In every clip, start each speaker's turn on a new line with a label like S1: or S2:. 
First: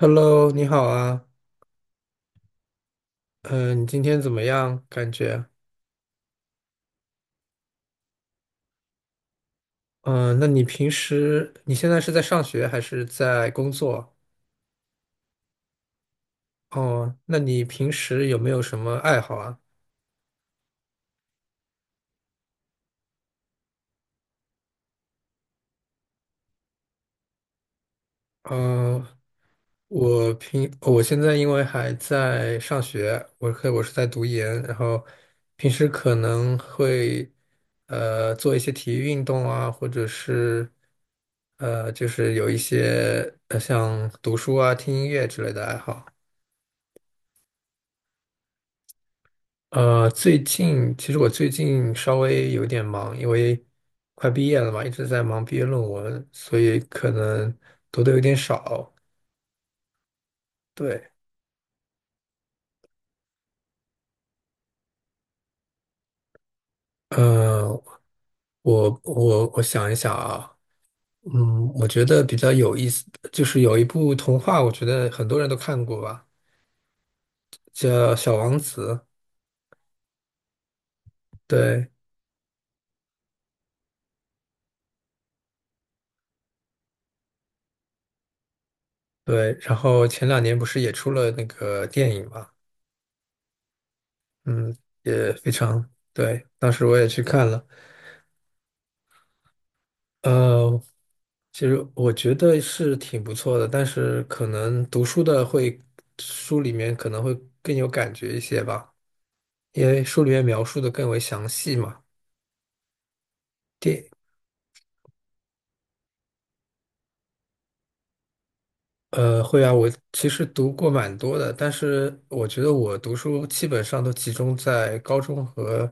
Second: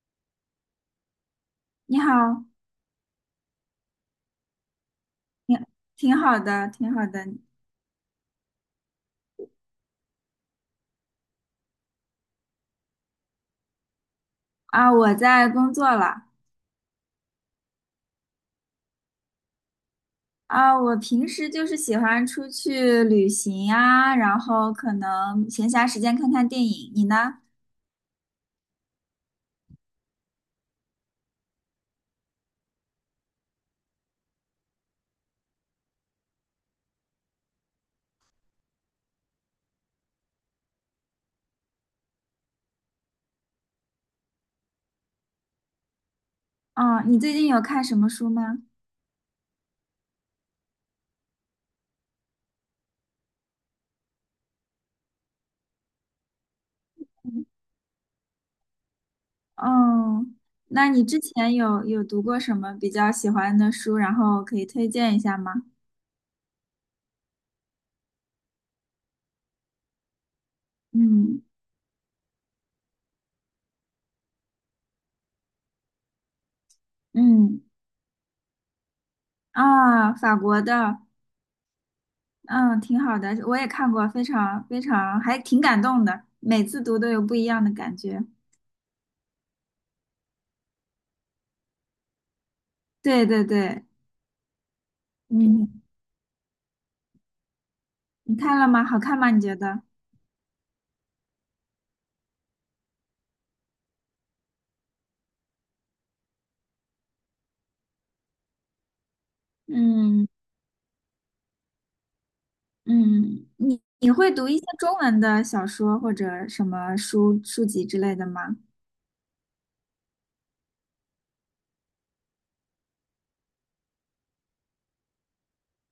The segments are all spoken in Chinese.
S1: Hello，你好啊，
S2: 你好。
S1: 嗯、你今天怎么样？
S2: 挺挺好的，挺好的。
S1: 嗯、那你平时你现在是在上学还是在工作？
S2: 啊！我在工作了。
S1: 哦，那你平时有没有什么爱好啊？
S2: 啊，我平时就是喜欢出去旅行呀，然后可能闲暇时间看看电影。你呢？
S1: 嗯、我现在因为还在上学，我是在读研，然后平时可能会做一些体育运动啊，或者是就是有一些像读书啊、听音乐之类的爱好。
S2: 哦，你最近有看什么书吗？
S1: 最近其实我最近稍微有点忙，因为快毕业了嘛，一直在忙毕业论文，所以可能读的有点少。
S2: 哦，那你
S1: 对，
S2: 之前有读过什么比较喜欢的书，然后可以推荐一下吗？
S1: 呃，我想一想啊，
S2: 嗯。
S1: 我觉得比较有意思，就是有一部童话，我觉得很多人都看过吧，
S2: 嗯。
S1: 叫《小王子》。
S2: 啊，法国的。
S1: 对
S2: 嗯，挺好的，我也看过，非常非常，还挺感动的，每次读都有不一样的感觉。
S1: 对，然后前两年不是也出了那个电影嘛，
S2: 对对对。
S1: 嗯，也非
S2: 嗯，
S1: 常对，当时我也去看了。
S2: 你看了吗？好看吗？你觉得？
S1: 呃，其实我觉得是挺不错的，但是可能读书的会，书里面可能会更有感觉一些吧，因为书
S2: 嗯。
S1: 里面描述的更为详细嘛。
S2: 嗯，你
S1: 电，
S2: 你会读一些中文的小说或者什么书籍之类的吗？
S1: 会啊，我其实读过蛮多的，但是我觉得我读书基本上都集中在高中和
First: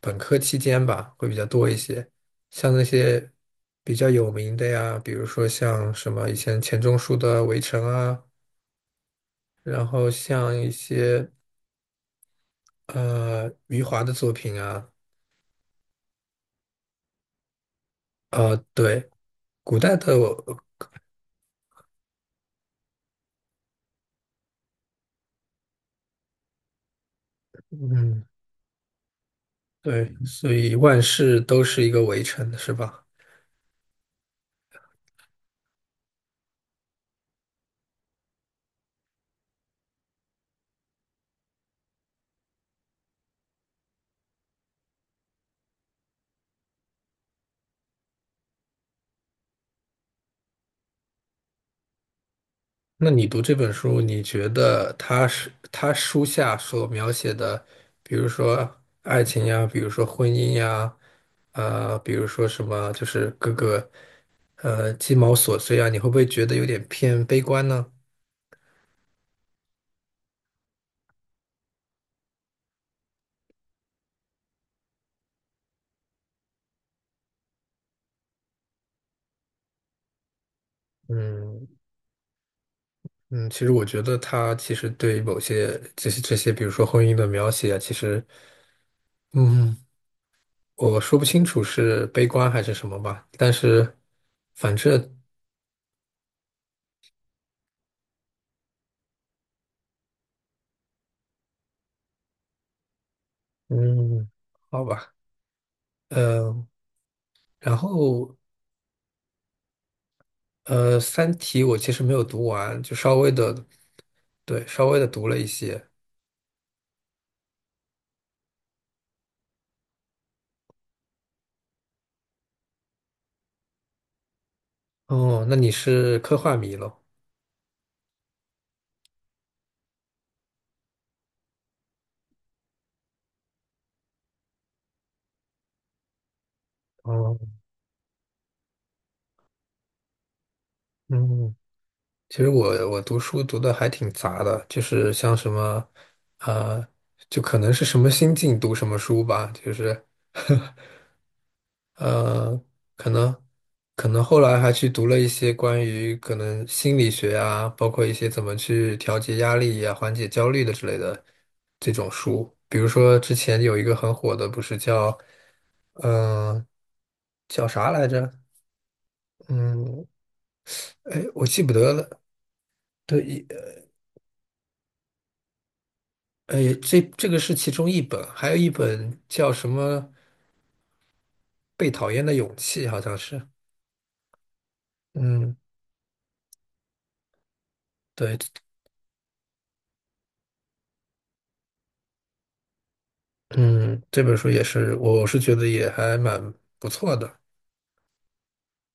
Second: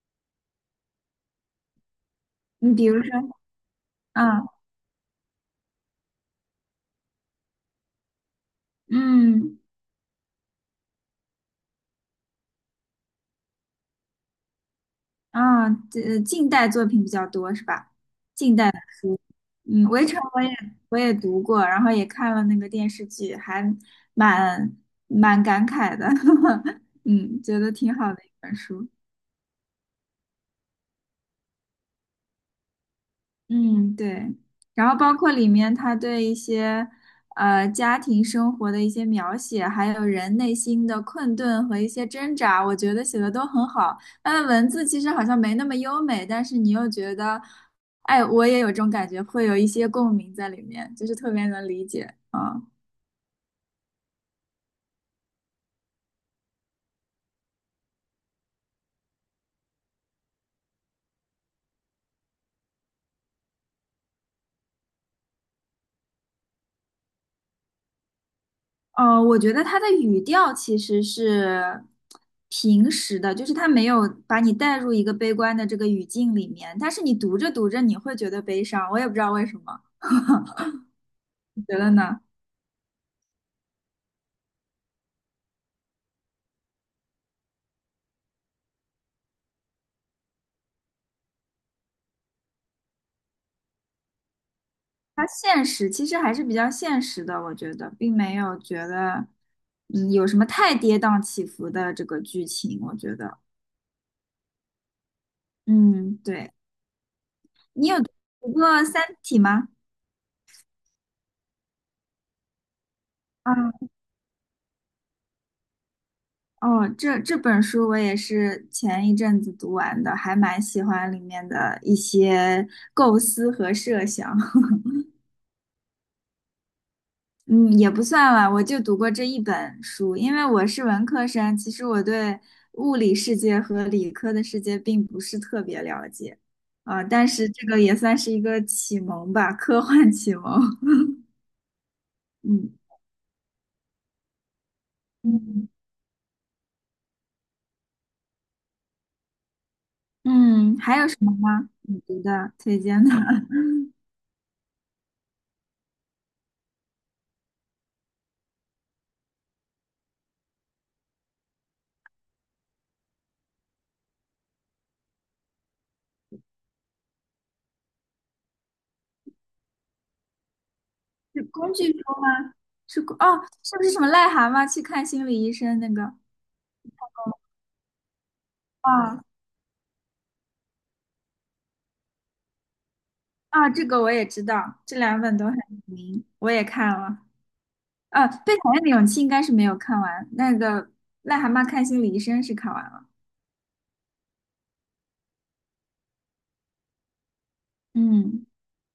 S1: 本科期间吧，会比较多一些。像
S2: 你
S1: 那
S2: 比如说，
S1: 些比较有名
S2: 啊。
S1: 的呀，比如说像什么以前钱钟书的《围城》啊，
S2: 嗯。
S1: 然后像一些。余华的作品啊，
S2: 啊，这近代作品比较多是吧？近代的。
S1: 对，古
S2: 嗯，
S1: 代
S2: 《围
S1: 的
S2: 城》我也
S1: 我。
S2: 读过，然后也看了那个电视剧，还蛮蛮感慨的。嗯，觉得挺好的
S1: 嗯，
S2: 一本书。
S1: 对，所以万事都是一个围城，是吧？
S2: 嗯，对，然后包括里面他对一些家庭生活的一些描写，还有人内心的困顿和一些挣扎，我觉得写的都很好。他的文字其实好像没那么优美，但是你又觉得，哎，我也有这种感觉，会有一些共鸣在里面，就是特别能理解啊。
S1: 那你读这本书，你觉得他是他书下所描写的，比如说爱情呀，比如说婚姻呀，比如说什么，就是各个鸡毛琐碎啊，你会不会觉得有点偏悲观呢？
S2: 哦，我觉得他的语调其实是平时的，就是他没有把你带入一个悲观的这个语境里面，但是你读着读着你会觉得悲伤，我也不知道为什么。你
S1: 嗯。
S2: 觉得呢？
S1: 嗯，其实我觉得他其实对某些这些，比如说婚姻的描写啊，其实，嗯，我说不清楚是悲观还是什么吧，但是反正
S2: 他现实其实还是比较现实的，我觉得并没有觉得嗯有什么太跌宕起伏的这个剧情，我觉得。
S1: 嗯，好吧，
S2: 嗯，对。
S1: 嗯，然
S2: 你有
S1: 后
S2: 读过《三体》吗？
S1: 《三体》我其实没有读完，就稍微的，
S2: 啊。
S1: 对，稍微的读了一些。
S2: 哦，这这本书我也是前一阵子读完的，还蛮喜欢里面的一些构思和设想。
S1: 哦，那你是科幻迷咯？
S2: 嗯，也不算吧，我就读过这一本书，因为我是文科生，其实我对物理世界和理科的世界并不是特别了解。啊、但
S1: 哦，
S2: 是这个也算是一个启蒙吧，科幻启蒙。
S1: 嗯，其实我
S2: 嗯。
S1: 我读书读的还挺杂的，就是像什
S2: 嗯。
S1: 么，呃，就可能是什么心境读什么书吧，就是
S2: 嗯，还有什么吗？你觉得
S1: 呃，
S2: 推荐
S1: 可
S2: 的？
S1: 能可能后来还去读了一些关于可能心理学啊，包括一些怎么去调节压力呀、缓解焦虑的之类的这种书。比如说之前有一个很火的，不是叫嗯、呃叫啥来着？嗯，哎，
S2: 是
S1: 我记不
S2: 工具
S1: 得
S2: 书
S1: 了。
S2: 吗？是工
S1: 对，
S2: 哦，是不是什么癞蛤蟆去看心理医生那个？
S1: 哎，这个是其中一本，还有一本
S2: 啊。
S1: 叫什么《被讨厌的勇气》，好像是。
S2: 啊，这个我也知道，这两本都很
S1: 嗯，
S2: 有名，我也看了。啊，
S1: 对，
S2: 被讨厌的勇气应该是没有看完，那个癞蛤蟆看心理医生是看完了。
S1: 嗯，这本书也是，我是觉得也还蛮不错的。
S2: 嗯。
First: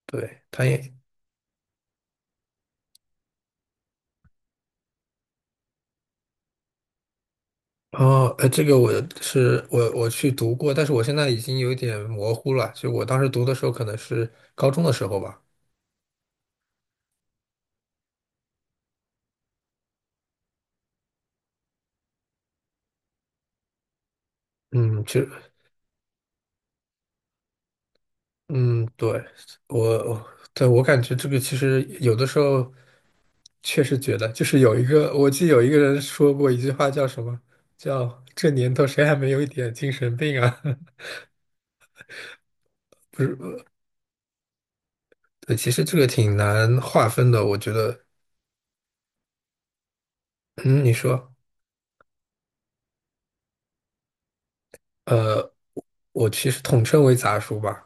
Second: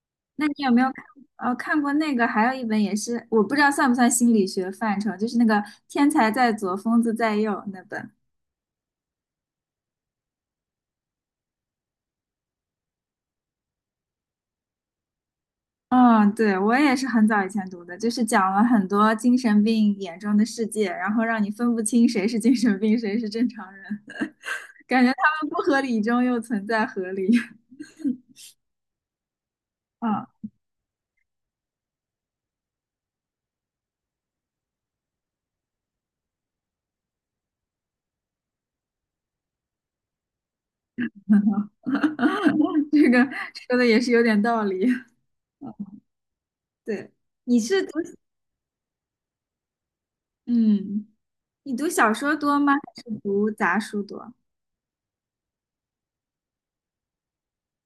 S1: 对，
S2: 那你
S1: 他
S2: 有没有
S1: 也，
S2: 看？哦，看过那个，还有一本也是，我不知道算不算心理学范畴，就是那个《天才在左，疯子在右》那本。
S1: 哦，这个我是我我去读过，但是我现在已经有点模糊了。就我当时读的时候，可能是高中的时候吧。
S2: 嗯，对，我也是很早以前读的，就是讲了很多精神病眼中的世界，然后让你分不清谁是精神病，谁是正常人，感
S1: 嗯，
S2: 觉
S1: 其实，
S2: 他们不合理中又存在合理。
S1: 嗯，对，
S2: 嗯。
S1: 我，对，我感觉这个其实有的时候确实觉得，就是有一个，我记得有一个人说过一句话，叫什么？叫这年头谁还没有一点精神病啊？
S2: 这
S1: 不
S2: 个
S1: 是，
S2: 说的也是有点道理。
S1: 对，其
S2: 嗯。
S1: 实这个挺难划
S2: 对，
S1: 分的，我
S2: 你
S1: 觉
S2: 是读，
S1: 得。嗯，你
S2: 嗯，
S1: 说。
S2: 你读小说多吗？还是读杂书多？
S1: 呃，我其实统称为杂书吧，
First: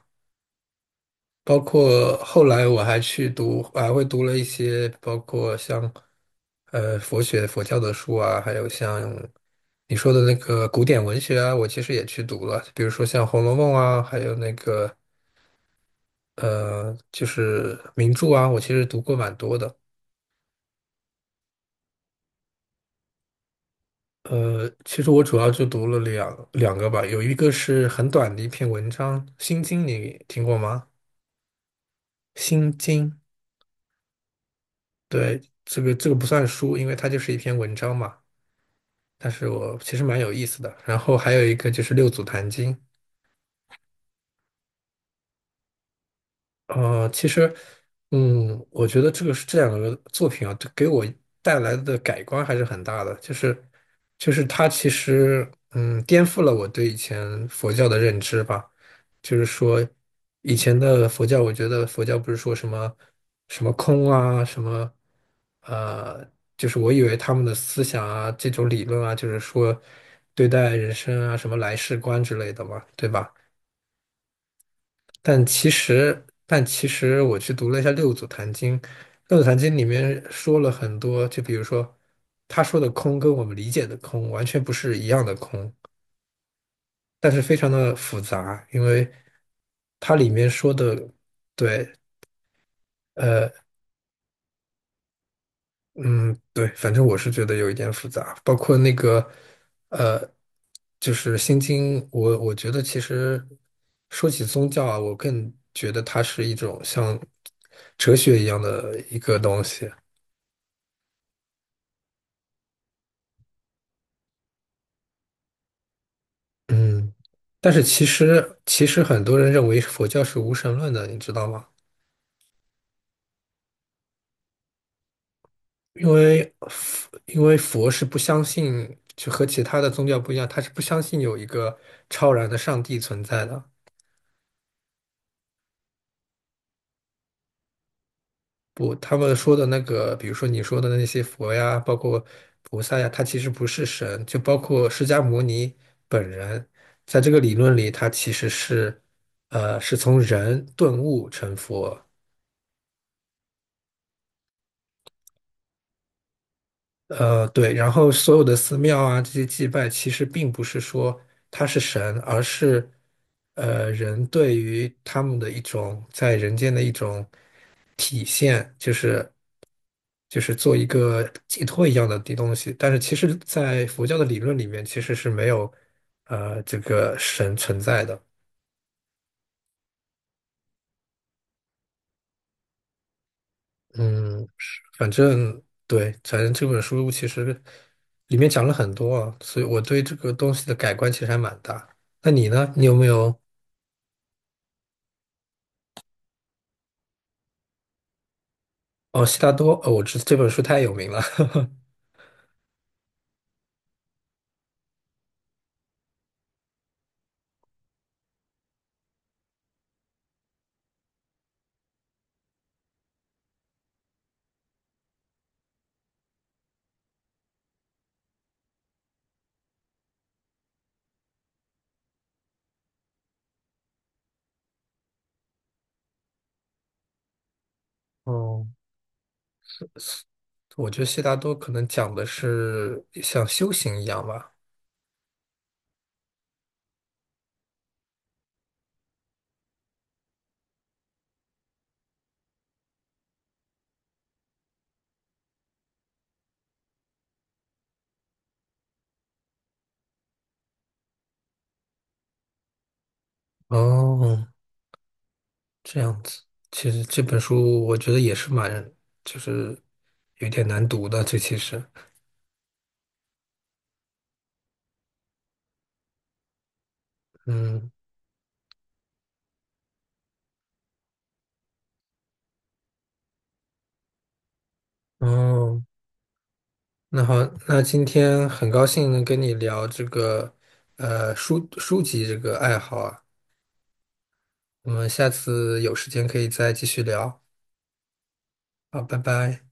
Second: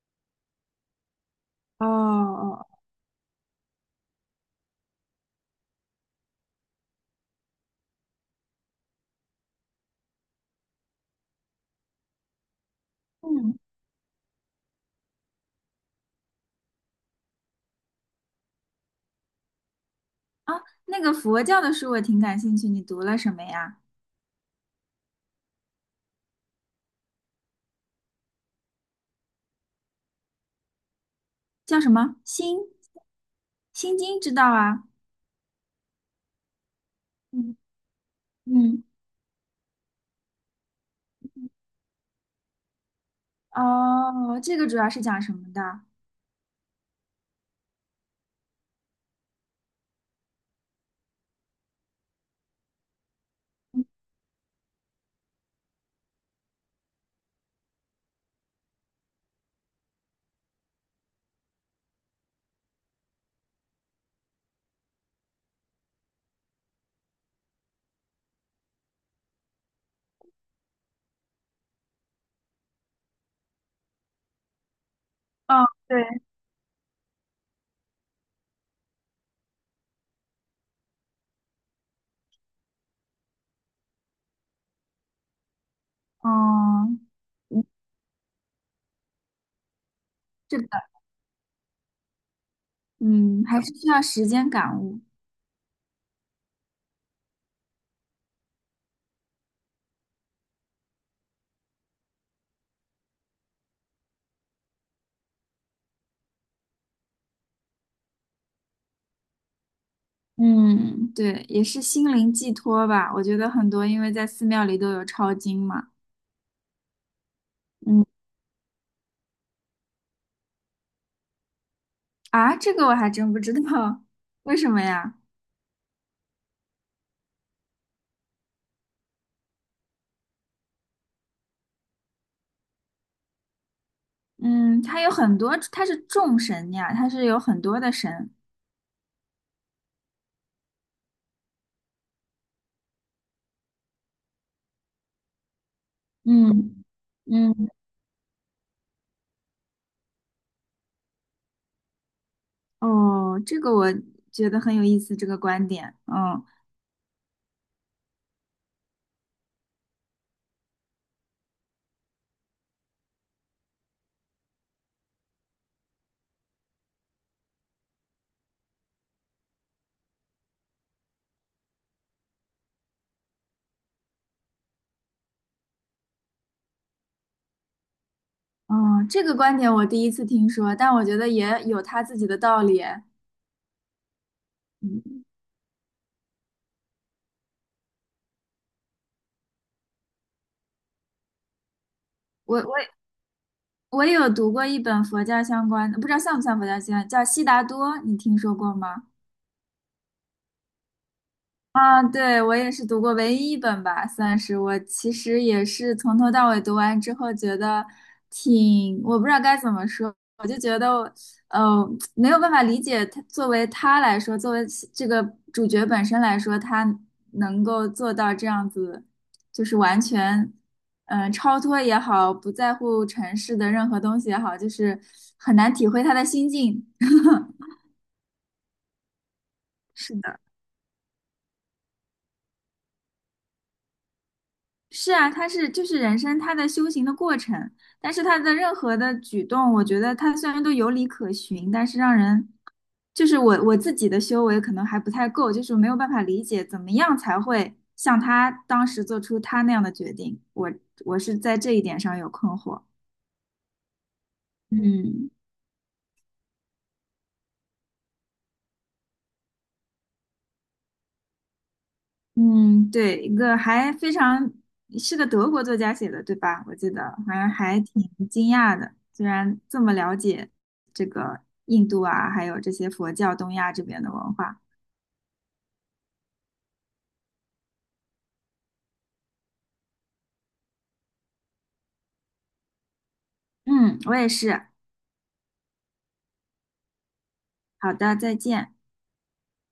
S1: 包
S2: 哦
S1: 括后
S2: 哦。
S1: 来我还去读，还会读了一些，包括像佛学、佛教的书啊，还有像你说的那个古典文学啊，我其实也去读了，比如说像《红楼
S2: 嗯。
S1: 梦》啊，还有那个就是名著啊，我其实读过蛮多的。
S2: 啊，那个佛教的书我挺感兴趣，你读了什么呀？
S1: 其实我主要就读了两个吧，有一个是很短的一篇文章，《心经》，你听过吗？
S2: 叫什么？心。
S1: 《心经》。
S2: 心经知道啊？
S1: 对，这个这个不算书，因为它就是一
S2: 嗯。
S1: 篇文章嘛。
S2: 嗯。
S1: 但是我其实蛮有意思的。然后还有一个就是六祖坛经，
S2: 哦，这个主要是讲什么的？
S1: 其实，我觉得这个是这两个作品啊，这给我带来的改观还是很大的。就是，它其实，颠覆了我对以前佛教的认知吧。就是说，以前的佛教，我觉得佛教不是说什么什么空啊，什么，呃，就是我以为他们的思想啊，这种理论啊，就是说对待人生啊，什么来世观之类的嘛，对吧？但
S2: 哦，
S1: 其
S2: 对。
S1: 实，但其实我去读了一下《六祖坛经》，《六祖坛经》里面说了很多，就比如说他说的空跟我们理解的空完全不是一样的空，
S2: 嗯。
S1: 但是非
S2: 嗯。
S1: 常的复杂，因为它里面
S2: 是
S1: 说
S2: 的。
S1: 的，对，
S2: 嗯，还是需要时间感悟。
S1: 嗯，对，反正我是觉得有一点复杂，包括那个，呃，就是《心经》，我觉得其实说起宗教啊，我更觉得它是一种像哲学一样的一个东西。
S2: 嗯，对，也是心灵寄托吧。我觉得很多，因为在寺庙里都有抄经嘛。
S1: 嗯，但是其
S2: 嗯。
S1: 实其实很多人认为佛教是无神论的，你知道吗？
S2: 啊，这个我还真不知道。为什么呀？
S1: 因为佛是不相信，就和其他的宗教不一样，他是不相信有一个超然的上帝存在的。
S2: 嗯，它有很多，它是众神呀，它是有很多的神。
S1: 不，他们说的那个，比如说你说的那些佛呀，包括菩萨呀，他其实不是神，就包括释迦牟尼本人，
S2: 嗯。
S1: 在这个理
S2: 嗯。
S1: 论里，他其实是从人顿悟成佛。
S2: 哦，这个我觉得很有意思，这个观点。嗯。
S1: 对，然后所有的寺庙啊，这些祭拜其实并不是说他是神，而是人对于他们的一种在人间的一种体现，就是做一个寄托一样的地东西。但是其实，在佛教的理论里面，其实是没有这个神存在的。
S2: 嗯，这个观点我第一次听说，但我觉得也有他自己的道理。
S1: 嗯，是反
S2: 嗯，
S1: 正对，反正这本书其实里面讲了很多啊，所以我对这个东西的改观其实还蛮大。那你
S2: 我
S1: 呢？你有没有？
S2: 我也有读过一本佛教相关的，不知道像不像佛教相关，叫《悉达多》，你听说过吗？
S1: 哦，悉达多，哦，这本书太有名了。
S2: 啊，对，我也是读过唯一一本吧，算是我其实也是从头到尾读完之后，觉得挺，我不知道该怎么说，我就觉得，呃，没有办法理解他作为他来说，作为其这个主角本身来说，他能够做到这样子，就是完全，嗯、超脱也好，不在乎尘世的任何东西也好，就是很难体会他的心境。
S1: 哦，
S2: 是的。
S1: 我觉得悉达多可能讲的是像修行一样吧。
S2: 是啊，他是就是人生他的修行的过程，但是他的任何的举动，我觉得他虽然都有理可循，但是让人就是我自己的修为可能还不太够，就是没有办法理解怎么样才会像他当时做出他那样的决定。我我是在这一点上有困惑。
S1: 哦，
S2: 嗯。
S1: 这样子。其实这本书我觉得也是蛮，就是有点难读的。这其实，
S2: 嗯，对，一个还非常是个德国作家写的，对吧？我记得好像还
S1: 嗯，
S2: 挺惊讶的，居然这么了解这个印度啊，还有这些佛教东亚这边的文化。
S1: 哦。那好，那今天很高兴能跟你聊这个，书籍这个爱好啊。
S2: 嗯，我也是。
S1: 我们下次有时间可以再继续聊。
S2: 好的，再见。
S1: 好，拜拜。